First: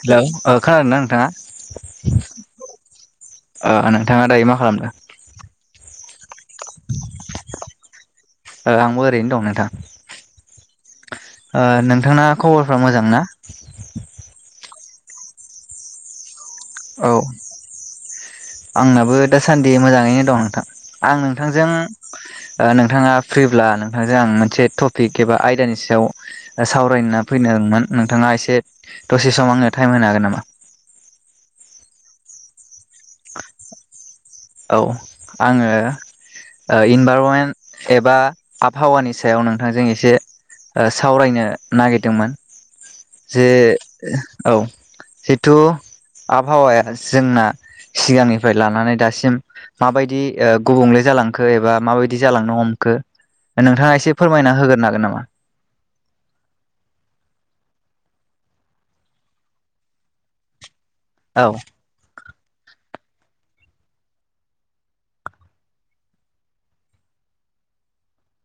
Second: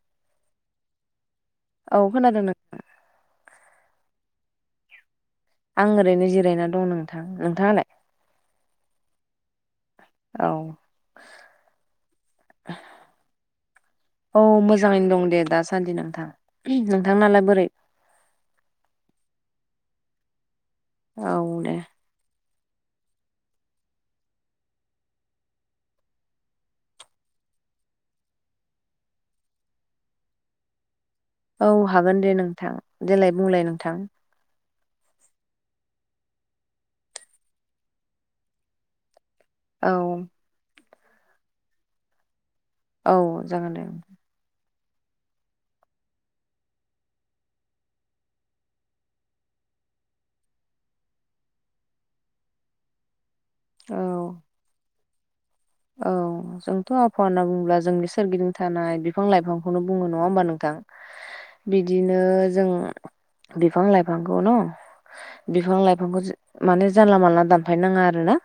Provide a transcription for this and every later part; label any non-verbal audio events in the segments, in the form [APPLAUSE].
Hello ओ खोनादों ना नोंथाङा औ खोनादों नों औ ओ नोंथाङा दायो मा खालामदों आं ओरैनो जिरायना दं नोंथां नोंथाङालाय ओ आंबो ओरैनो दं नोंथां औ ओ नोंथांना खबरफ्रा मोजां ना औ मोजाङैनो दं दे दासान्दि नोंथां औ नोंथांनालाय बोरै आंनाबो दासान्दि मोजाङैनो दं नोंथां आं औ नोंथांजों दे ओ नोंथाङा फ्रिब्ला नोंथांजों आं मोनसे टपिक एबा आयदानि सायाव सावरायना फैनोमोन नोंथाङा एसे दसे सम आङो टाइम होनो हागोन नामा औ हागोन दे नोंथां देलाय बुंलाय नोंथां औ आङो ओ इनभारमेन्ट एबा आबहावानि सायाव नों नोंथांजों औ एसे सावरायनो नागिरदोंमोन औ जे जागोन दे औ जेथु आबहावाया जोंना सिगांनिफ्राय लानानै दासिम माबायदि गुबुंले जालांखो एबा माबायदि जालांनो हमखो नोंथाङा औ एसे फोरमायना होगोरनो हागोन नामा? औ जोंथ' आबहावा होनना बुंङोब्ला जोंनि सोरगिदिं थानाय बिफां लाइफांखौनो बुङो नङा होमबा नोंथां? औ बिदिनो जों बिफां लाइफांखौ न' बिफां लाइफांखौ माने जानला मानला दानफाय नाङा आरोना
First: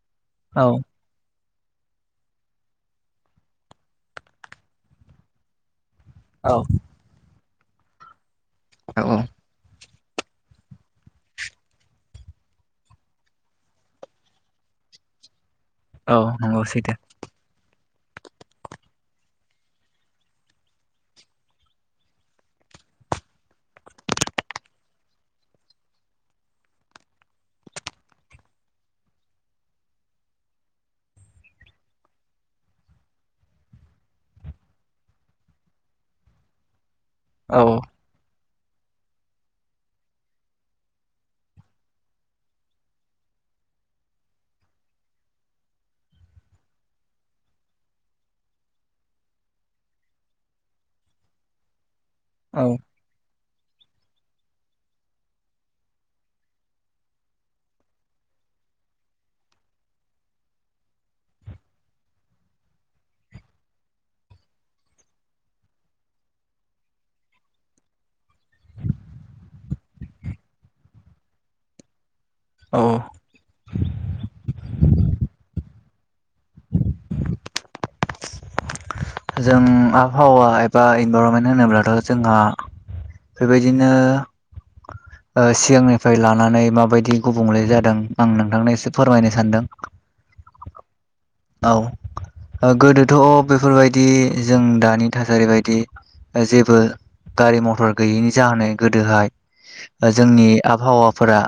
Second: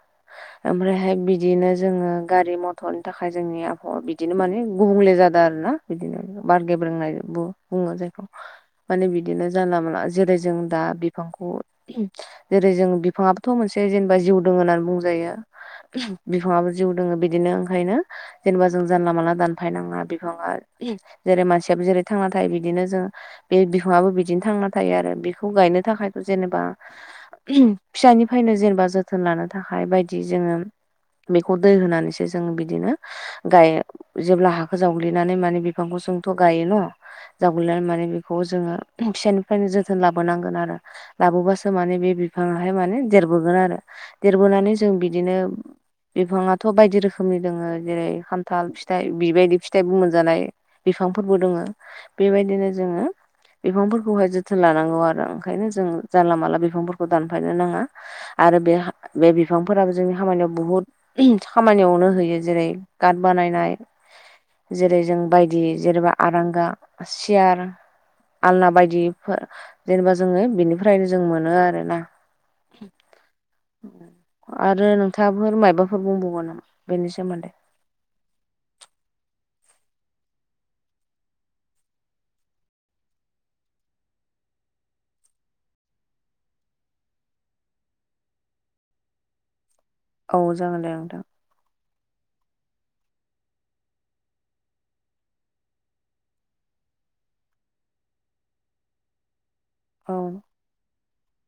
औ ओमफ्रायहाय बिदिनो जोङो गारि मथरनि थाखाय जोंनि आबहावा बिदिनो माने गुबुंले जादों आरो ना बिदिनो बार गेब्रोंनाय बुङो जायखौ औ माने बिदिनो जानला मोनला जेरै जों दा बिफांखौ जेरै जों बिफाङाबोथ' मोनसे जेनेबा जिउ दं होननानै बुंजायो औ नंगौ बिफाङाबो जिउ सैथो जोङो बिदिनो ओंखायनो जेनेबा जों जानला मानला दानफायनाङा बिफाङा जेरै मानसियाबो जेरै थांना थायो बिदिनो जोङो बे बिफाङाबो बिदिनो थांना थायो आरो बेखौ गायनो थाखायथ' जेनेबा फिसानिफ्रायनो जेनेबा जोथोन लानो थाखाय बायदि जोङो बेखौ दै होनानैसो जों बिदिनो गाय जेब्ला हाखौ जावग्लिनानै माने बिफांखौ जोंथ' गायो न' जावग्लिनानै माने बे खौ जोङो फिसानिफ्रायनो जोथोन लाबोनांगोन आरो लाबोबासो माने बे बिफांहाय माने देरबोगोन आरो देरबोनानै जों बिदिनो बिफाङाथ' बायदि रोखोमनि दोङो जेरै खान्थाल फिथाइ बिबायदि फिथाइबो मोनजानाय बिफांफोरबो दङ औ बेबायदिनो जोङो बिफांफोरखौहाय जोथोन लानांगौ आरो ओंखायनो जों जानला मोनला बिफांफोरखौ दानफायनो नाङा आरो बे बे बिफांफोराबो जोंनि खामानियाव बुहुद खामानियावनो होयो जेरै गार्ड बानायनाय जेरै जों बायदि जेनेबा आरांगा सियार आलना बायदिफोर जेनेबा जोङो बेनिफ्रायनो जों मोनो आरो ना औ आरो नोंथाङाफोर मायाबाफोर बुंबावगोन नामा बेनि सोमोन्दै? जों आबहावा एबा इनभाररनमेन्ट होनोब्लाथ' जोंहा बेबायदिनो सिगांनिफ्राय लानानै माबायदि गुबुंले जादों आं नोंथांनो एसे फोरमायनो सानदों औ जागोन दे नोंथां औ गोदोथ' बेफोरबायदि जों दानि थासारि बायदि जेबो गारि मथर गैयैनि जाहोनै गोदोहाय औ जोंनि आबहावाफोरा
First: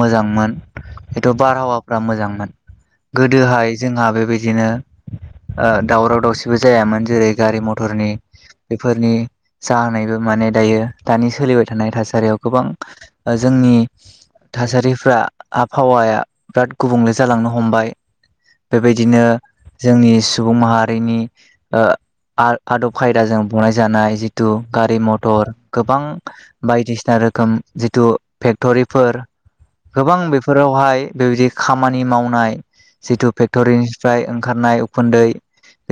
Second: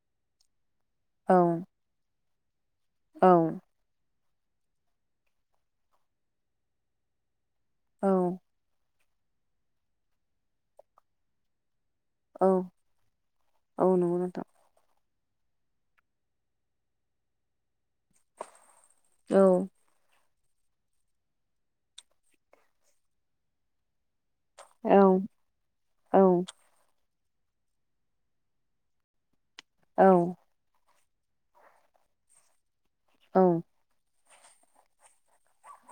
मोजांमोन हथ' औ बारहावाफ्रा मोजांमोन औ गोदोहाय जोंहा बेबायदिनो दावराव दावसिबो जायामोन जेरै गारि औ मथरनि बेफोरनि जाहोननायबो माने दायो दानि सोलिबाय थानाय थासा सारियाव औ गोबां जोंनि औ नंगौ नोंथां थासारिफ्रा आबहावाया बिराद गुबुंले जालांनो हमबाय बेबायदिनो औ जोंनि सुबुं माहारिनि आदब खायदाजों बनाय जानाय जि थु गारि औ मथर गोबां औ बायदिसिना रोखोम जिथु फेक्ट'रिफोर औ गोबां बेफो फोरावहाय बेबायदि खामानि मावनाय जिथु औ फेक्ट'रिनि फ्राय ओंखारनाय उखुन्दै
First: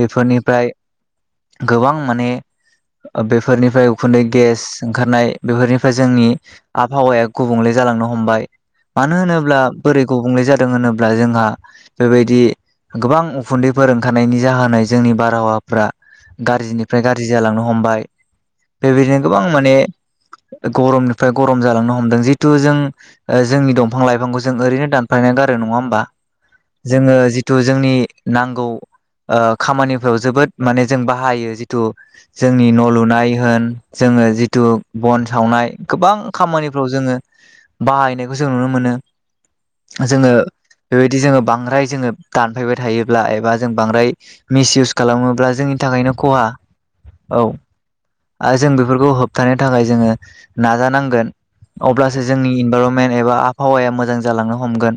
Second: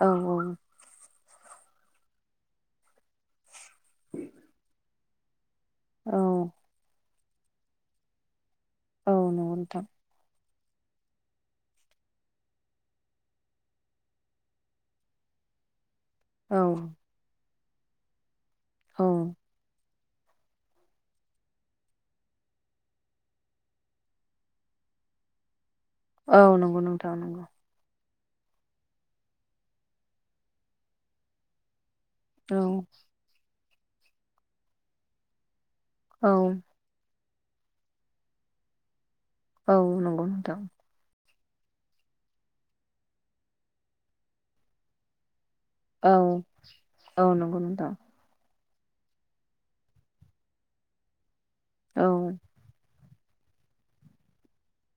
औ गोबां माने बेफोरनिफ्राय उखुन्दै गेस ओंखारनाय बेफोरनिफ्राय औ औ जोंनि आबहावाया गुबुंले जालांनो हमबाय औ मानो नंगौ होनोब्ला नोंथां बोरै गुबुंले जादों होनोब्ला जोंहा बेबाय दि गोबां उखुन्दैफोर ओंखारनायनि जाहोनै जोंनि बारहावाफ्रा औ गाज्रिनिफ्राय गा ज्रि जालांनो हमबाय औ बेबायदिनो गोबां माने गरमनिफ्राय गरम जालांनो हमदों जिहतु जों जोंनि दंफां लाइफांखौ जों ओरैनो दानफायनानै गारो नङा होमबा। औ नंगौ। नोंथां जोङो नंगौ जिथु जोंनि नांगौ खामानिफ्राव जोबोद माने जों बाहायो जिथु औ जोंनि न' लुनाय होन जोङो जिथु बन सावनाय गोबां औ खामानि जोङो बाहायनायखौ जों नुनो मोनो औ नंगौ जोङो नोंथां बेबायदि जोङो बांद्राय जोङो दानफायबाय थायोब्ला एबा जों बांद्राय मिस इउस खालामोब्ला जोंनि औ थाखायनो खहा औ नंगौ नोंथां आरो जों बेफोरखौ होबथानो थाखाय जोङो नाजानांगोन औ अब्लासो जोंनि इनभारन मेन एबा आबहावाया मोजां जालांनो हमगोन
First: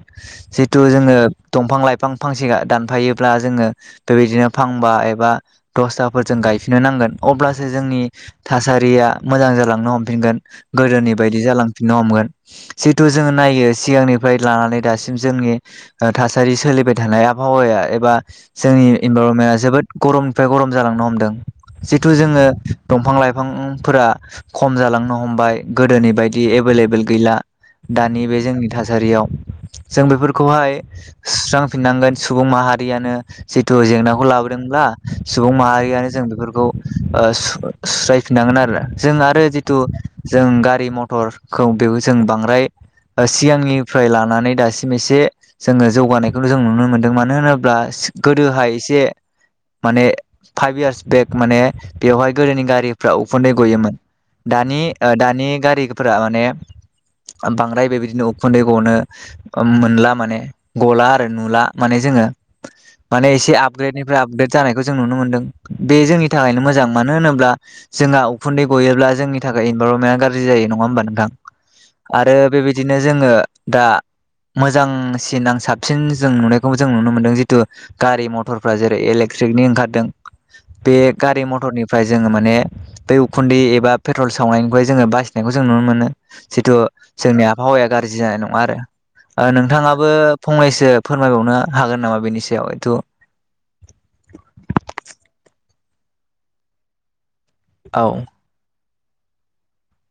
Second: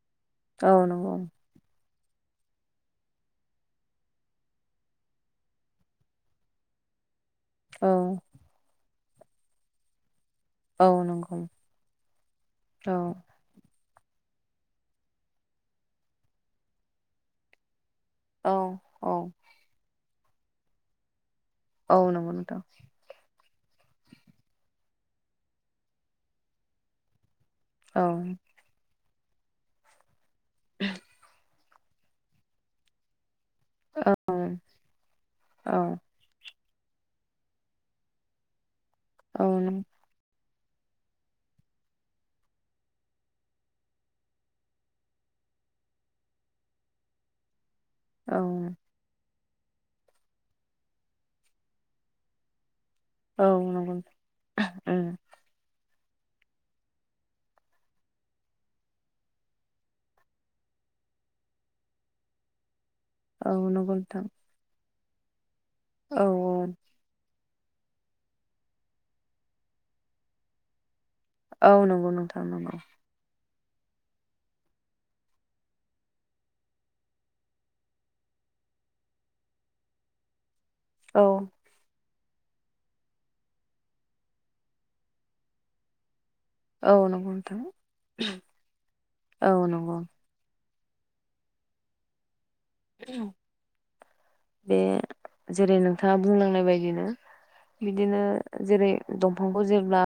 औ जिहेतु नंगौ जोङो दंफां लाइफां फांसे दानफायोब्ला जोङो बेबायदिनो फांबा एबा दस्राफोरजों गायफिननो नांगोन अब्ला सो औ जोंनि थासारिया मोजां जालांनो हमफिनगोन। औ गोदोनि नंगौ बायदि जालांफिननो हमगोन औ जिहेथु जोङो नायो सिगांनि लानानै दासिम जोंनि थासारि सोलिबाय थानाय आबहावाया एबा औ जोंनि औ इनभारनमेन्टआ जोबोद गरमनिफ्राय गरम जालांनो हमदों। औ जिथु नंगौ जोङो नोंथां दंफां लाइफांफोरा खम जालांनो हमबाय गोदोनि बायदि एभेलेबोेल गैला। औ दानि बे जोंनि थासारियाव जों बेफोरखौहाय सुस्रांफिननांगोन सुबुं माहारियानो। जिथु जेंनाखौ औ लाबोदोंब्ला सुबुं औ माहारियानो जों बेफोरखौ ओ सु-सुस्रायफिननांगोन आरो जों औ आरो जिथु नंगौ जों गारि मथरखौ बेयाव जों बांद्राय सिगांनिफ्राय लानानै दासिम एसे जोङो जौगानायखौ जों नुनो मोनदों मानो होनोब्ला गोदोहाय एसे माने फाइभ इयार्स बेक माने बेवहाय गोदोनि गारि फ्रा औ उखुन्दै नंगौ गयोमोन नोंथां दानि दानि गारि फ्रा माने बांद्राय बेबायदिनो उखुन्दै गनो मोनला माने। गला आरो नुला माने जोङो माने एसे आपग्रेडनिफ्राय आपग्रेद जानायखौ जों नुनो मोन्दों। बे औ जोंनि थाखायनो मोजां मानो होनोब्ला जोंहा उखुन्दै गयोब्ला जोंनि थाखाय इनभारनमेन्टआ गाज्रि जायो नङा होमबा नोंथां? औ नंगौ आरो नोंथां नंगौ बेबायदिनो जोङो दा मोजां सिनां साबसिन जों नुनायखौबो जों नुनो मोनदों जितु गारि मथरफ्रा जेरै इलेक्ट्रिकनि ओंखारदों बे औ गारि मथरनि फ्राय जोङो माने बै उखुन्दै एबा पेट्रल सावनायनिफ्राय जोङो बासिनायखौ जों नुनो मोनो। जिथु औ नंगौ जोंनि नोंथां आबहावाया गाज्रि जानाय नङा आरो औ नोंथाङा नंगौ फंनैसो फोरमायबावनो हागोन नामा बेनि सायाव थ बे जेरै नोंथाङा बुंलांनाय बायदिनो औ बिदिनो जेरै दंफांखौ जेब्ला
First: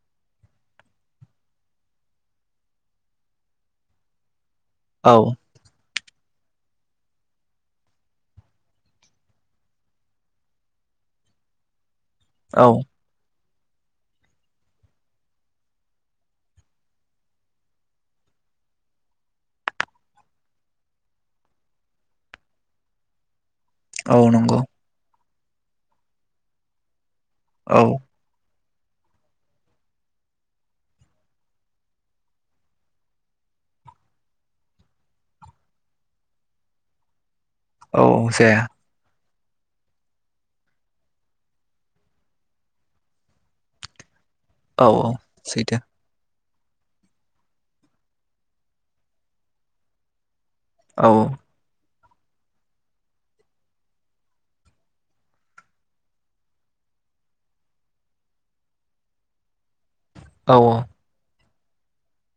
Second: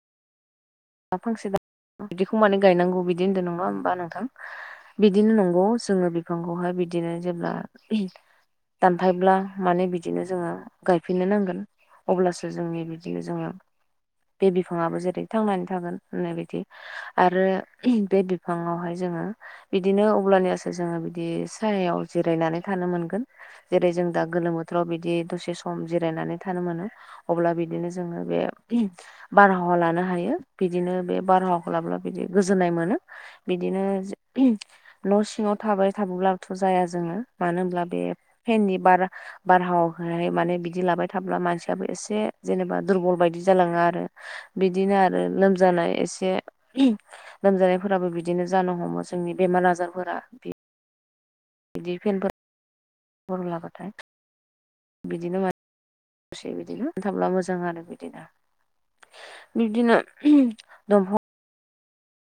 दा फांसे दा बिदिखौ माने गायनांगौ बिदि होन्दों नङा होमबा नोंथां? औ बिदिनो नंगौ जोङो बिफांखौहाय बिदिनो जेब्ला दानफायब्ला माने बिदिनो जोङो गायफिननो नांगोन। अब्लासो औ जोंनि बिदि जोङो बे बिफाङाबो जेरै थांनानै था गोन होननाय बदि आरो बे बिफाङावहाय जोङो बिदिनो अब्लानियासो जोङो बिदि सायायाव जिरायनानै थानो मोनगोन। जेरै जों औ दा गोलोम नंगौ बोथोराव बिदि दसे सम जिरायनानै थानो मोनो। अब्ला औ बिदिनो जोङो बे बारहावा लानो हायो। बिदिनो बे बारहावाखौ लाब्ला बिदि गोजोननाय मोनो। बिदिनो न' सिङाव थाबाय थाबोब्लाबोथ' जाया जोङो। मानो होमब्ला औ बे जाया फेननि बार बारहावहाय माने बिदि लाबाय थाब्ला मानसियाबो एसे जेनेबा दुरबल बायदि जालाङा आरो औ बिदिनो औ आरो सैथो लोमजानाय एसे लोमजानायफोराबो बिदिनो जानो हमो जोंनि बेमार आजारफोरा औ बिदि पेेनफोर ह लाबाथाय बिदिनो म दसे बिदिनो मोनथाबब्ला मोजां आरो बिदिनो बिब्दिनो औ [UNINTELLIGIBLE]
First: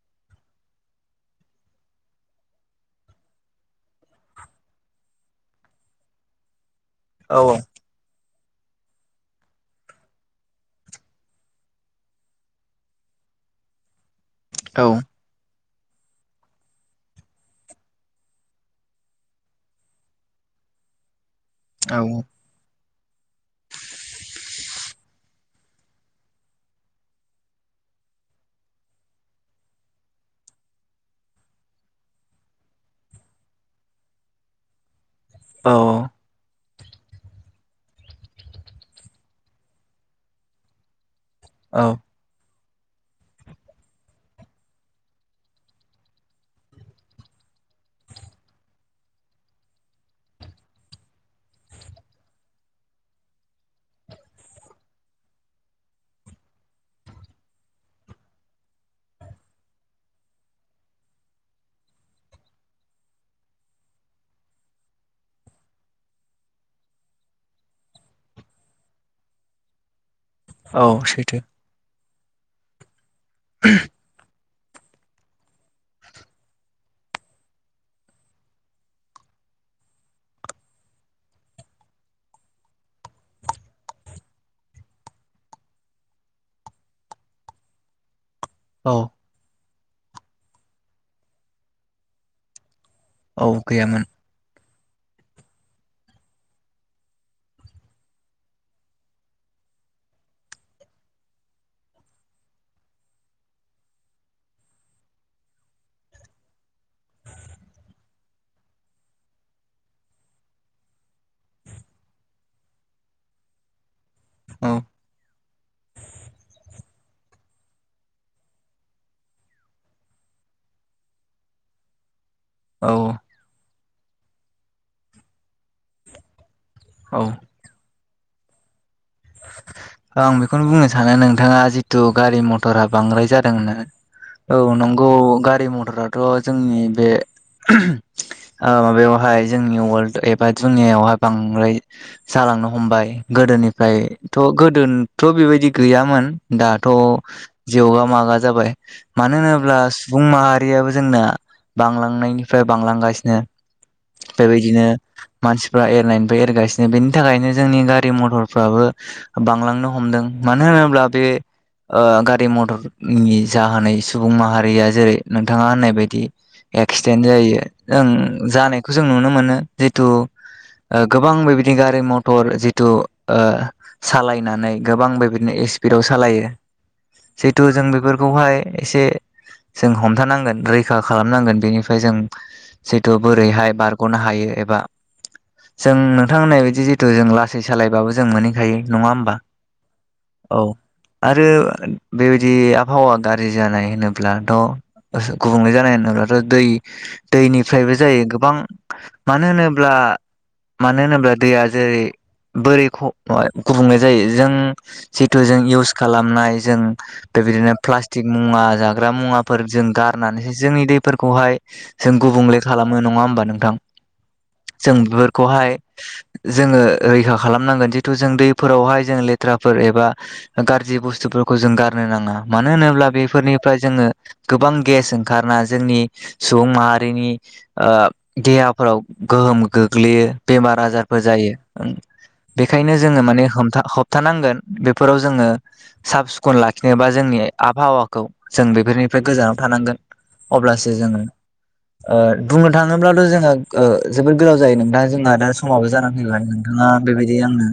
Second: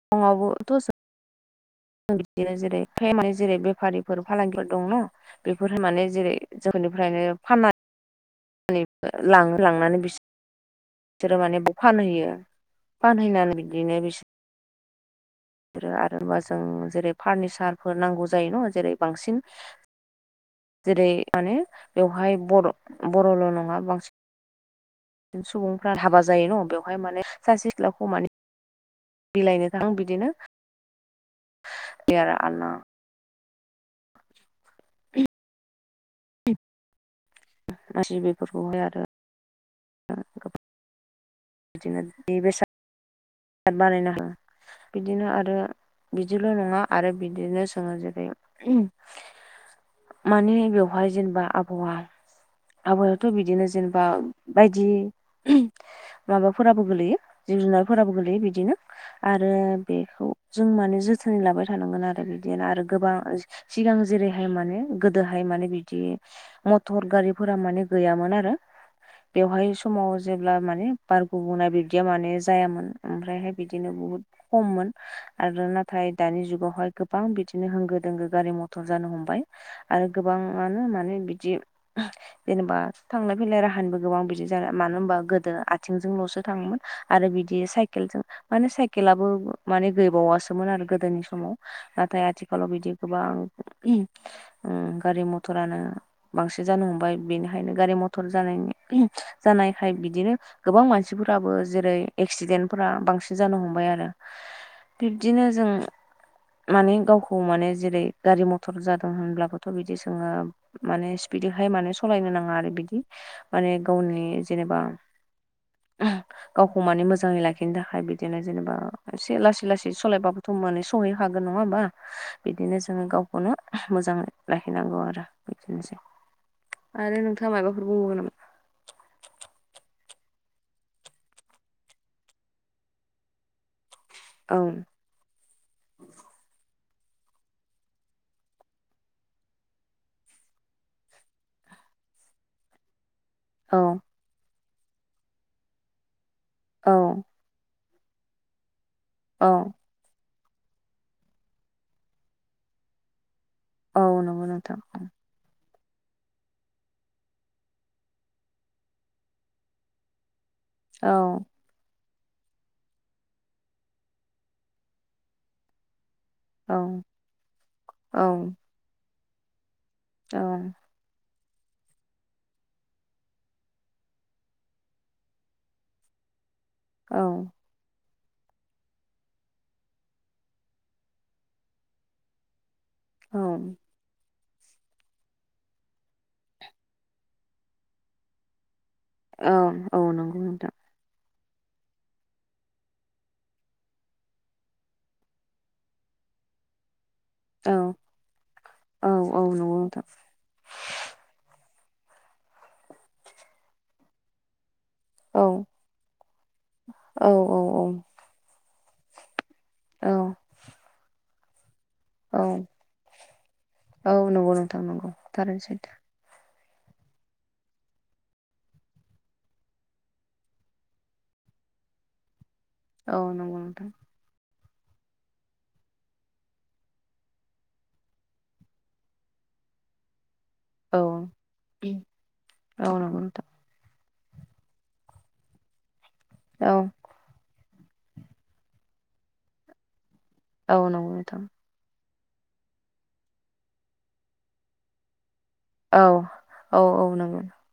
[UNINTELLIGIBLE] बिदिनो जेरै जेरै बेफारिफोर फालांगिफोर दं न बेफोर माने जेरै जोंफोरनिफ्रायनो औ फाननानै ला लांनानै बिसोर बिसोरो मानेयाव फानहैयो फानहैनानै बिदिनो बिसोर औ बि आरोबा जों जेरै फारनिसारफोर नांगौ जायो न' जेरै बांसिन [INAUDIBLE] जेरै माने बेवहाय बर' बर'ल' नङा बांसिन [UNINTELLIGIBLE] सुबुंफ्रा हाबा जायो न' बेवहाय माने सासे सिख्लाखौ माने बिलाइनो थाङ बिदिनो बे आरो आलला औ गसि बेफोरखौहाय आरो [UNINTELLIGIBLE] बिदिनो औ बेसादार बानायनो हाङा बिदिनो आरो बिदिल' नङा आरो बिदिनो जोङो जेरै मानि बेवहाय जेनेबा आबहावा आबादावथ' बिदिनो जेनेबा बायदि माबाफोराबो गोलैयो जिब जुनारफोराबो गोलैयो बिदिनो आरो बेखौ जों माने जोथोनै लाबाय थानांगोन आरो बिदिनो आरो गोबां सिगां जेरैहाय माने गोदोहाय माने बिदि मटर गारिफोरा माने गैयामोन आरो बेवहाय समाव जेब्ला औ माने सैथो बुंनाय बिब्दिया माने जायामोन ओमफ्रायहाय बिदिनो बुहुत खममोन आरो नाथाय दानि जुगावहाय गोबां बिदिनो होंगो दोंगो गारि मथर जानो हमबाय आरो गोबाङानो माने बिदि जेनेबा थांलाय फैलाय राहानिबो गोबां बिदि ज मानो होनबा गोदो आथिंजोंल'सो थाङोमोन आरो बिदि साइकेलजों माने औ साइकेलाबो माने गैबावासोमोन आरो गोदोनि समाव नाथाय आथिखालाव बिदि गोबां औ गैयामोन गारि मथरानो बांसिन जानो हमबाय बेनिखायनो गारि मथर जानायनि जानायखाय बिदिनो गोबां मानसिफोराबो जेरै एक्सिडेन्टफोरा बांसिन जानो हमबाय आरो बिब्दिनो जों माने गावखौ माने जेरै गारि मथर जादों होनब्लाबोथ' बिदि सोङो माने स्पिडहाय माने सालायनो नाङा आरो बिदि माने गावनि औ जेनेबा [INAUDIBLE] गावखौ माने मोजाङै लाखिनो थाखाय बिदिनो जेनेबा एसे लासै लासै सालायबाबोथ' माने सहै हागोन नङा होमबा [INAUDIBLE] बिदिनो जोङो औ गावखौनो मोजाङै लाहैनांगौ आरो बिदिनोसै औ आरो नोंथाङा माबाफोर बुंबावगोन नामा आं बेखौनो बुंनो सानो नोंथाङा जिथु गारि मथरा बांद्राय जादों न औ नंगौ गारि मथराथ' जोंनि बे माबायावहाय जोंनि वर्ल्ड एबा दुनियावहाय बांद्राय जालांनो हमबाय गोदो ओम औ फ्रायथ' गोदोथ' बेबायदि गैयामोन दाथ' औ जेवगा मागा जाबाय मानो औ होनोब्ला सुबुं माहारियाबो जोंना बांलांनायनिफ्राय बांलांगासिनो। औ नंगौ नोंथां बेबायदिनो मानसिफ्रा एरनायनिफ्राय एरगासिनो बेनि थाखायनो जोंनि गारि मथरफ्राबो बांलांनो हमदों। मानो होनोबा औ बे ओ गारि मथरनि जाहोनाय सुबुं माहारिया जेरै नोंथाङा होननाय बायदि औ एक्सिडेन्ट जायो औ जों जानायखौ जों नुनो मोनो जिथु औ ओ गोबां बेबिदि गारि मथर जिथु ओ सालायनानै गोबां बेबायदिनो स्पिडाव सालायो। औ जथु जों बेफोर खौहाय एसे जों हमथानांगोन रैखा खालामनांगोन बेनिफ्राय जों जिथु बोरैहाय औ बार गनो हायो एबा जों नोंथां होननाय बायदि जिथु जों लासै सालायबाबो जों मोनहैखायो। नङा होमबा औ नंगौ औ नोंथां आरो बेबायदि आबहावा गाज्रि जानाय होनोब्लाथ' [UNINTELLIGIBLE] गुबुंलै जानाय होनोब्लाथ' दै औ दैनिफ्रायबो जायो गोबां औ औ मानो नंगौ होनोब्ला नोंथां मानो होनोब्ला दैया जेरै बोरै [UNINTELLIGIBLE] गुबुंले जायो जों औ जितु जों इउस खालामनाय जों औ बेबायदिनो औ प्लास्टिक मुवा जाग्रा मुवा फोर जों औ गारनानैसो जोंनि दैफोरखौहाय जों औ गुबुंले खालामो नङा होमबा नोंथां औ नंगौ नोंथां जों नंगौ थारैनो बेफोरखौहाय सैथो जोङो रैखा खालामनांगोन [UNINTELLIGIBLE] थु जों दैफोरावहाय जों लेथ्राफोर एबा गाज्रि बुस्थुफोरखौ जों गारनो नाङा। मानो होनोब्ला औ नंगौ बेफोरनिफ्राय नोंथां जोङो गोबां गेस ओंखारना जोंनि सुबुं माहारिनि देहाफोराव गोहोम गोग्लैयो बेमार औ आजारफोर जायो औ बेखायनो नंगौ जोङो नोंथां माने होबथानांगोन बेफोराव जोङो साफ सिखन औ लाखिनोबा जोंनि आबहावाखौ जों बेफोरनिफ्राय गोजानाव थानांगोन औ अब्लासो नंगौ जोङो नोंथां ओ बुंनो थाङोब्लाथ' जोङो ओ जोबोद गोलाव जायो नोंथाङा जोंना दा समाबो औ जाना फैबाय नोंथाङा औ औ बेबायदि नंगौ आंनो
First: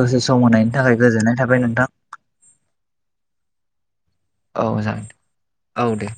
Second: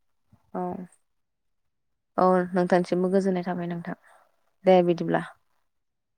दसे सम औ होनायनि थाखाय गोजोननाय थाबाय नोंथां। औ नोंथांसिमबो गोजोननाय थाबाय नोंथां। औ दे जागोन बिदिब्ला औ दे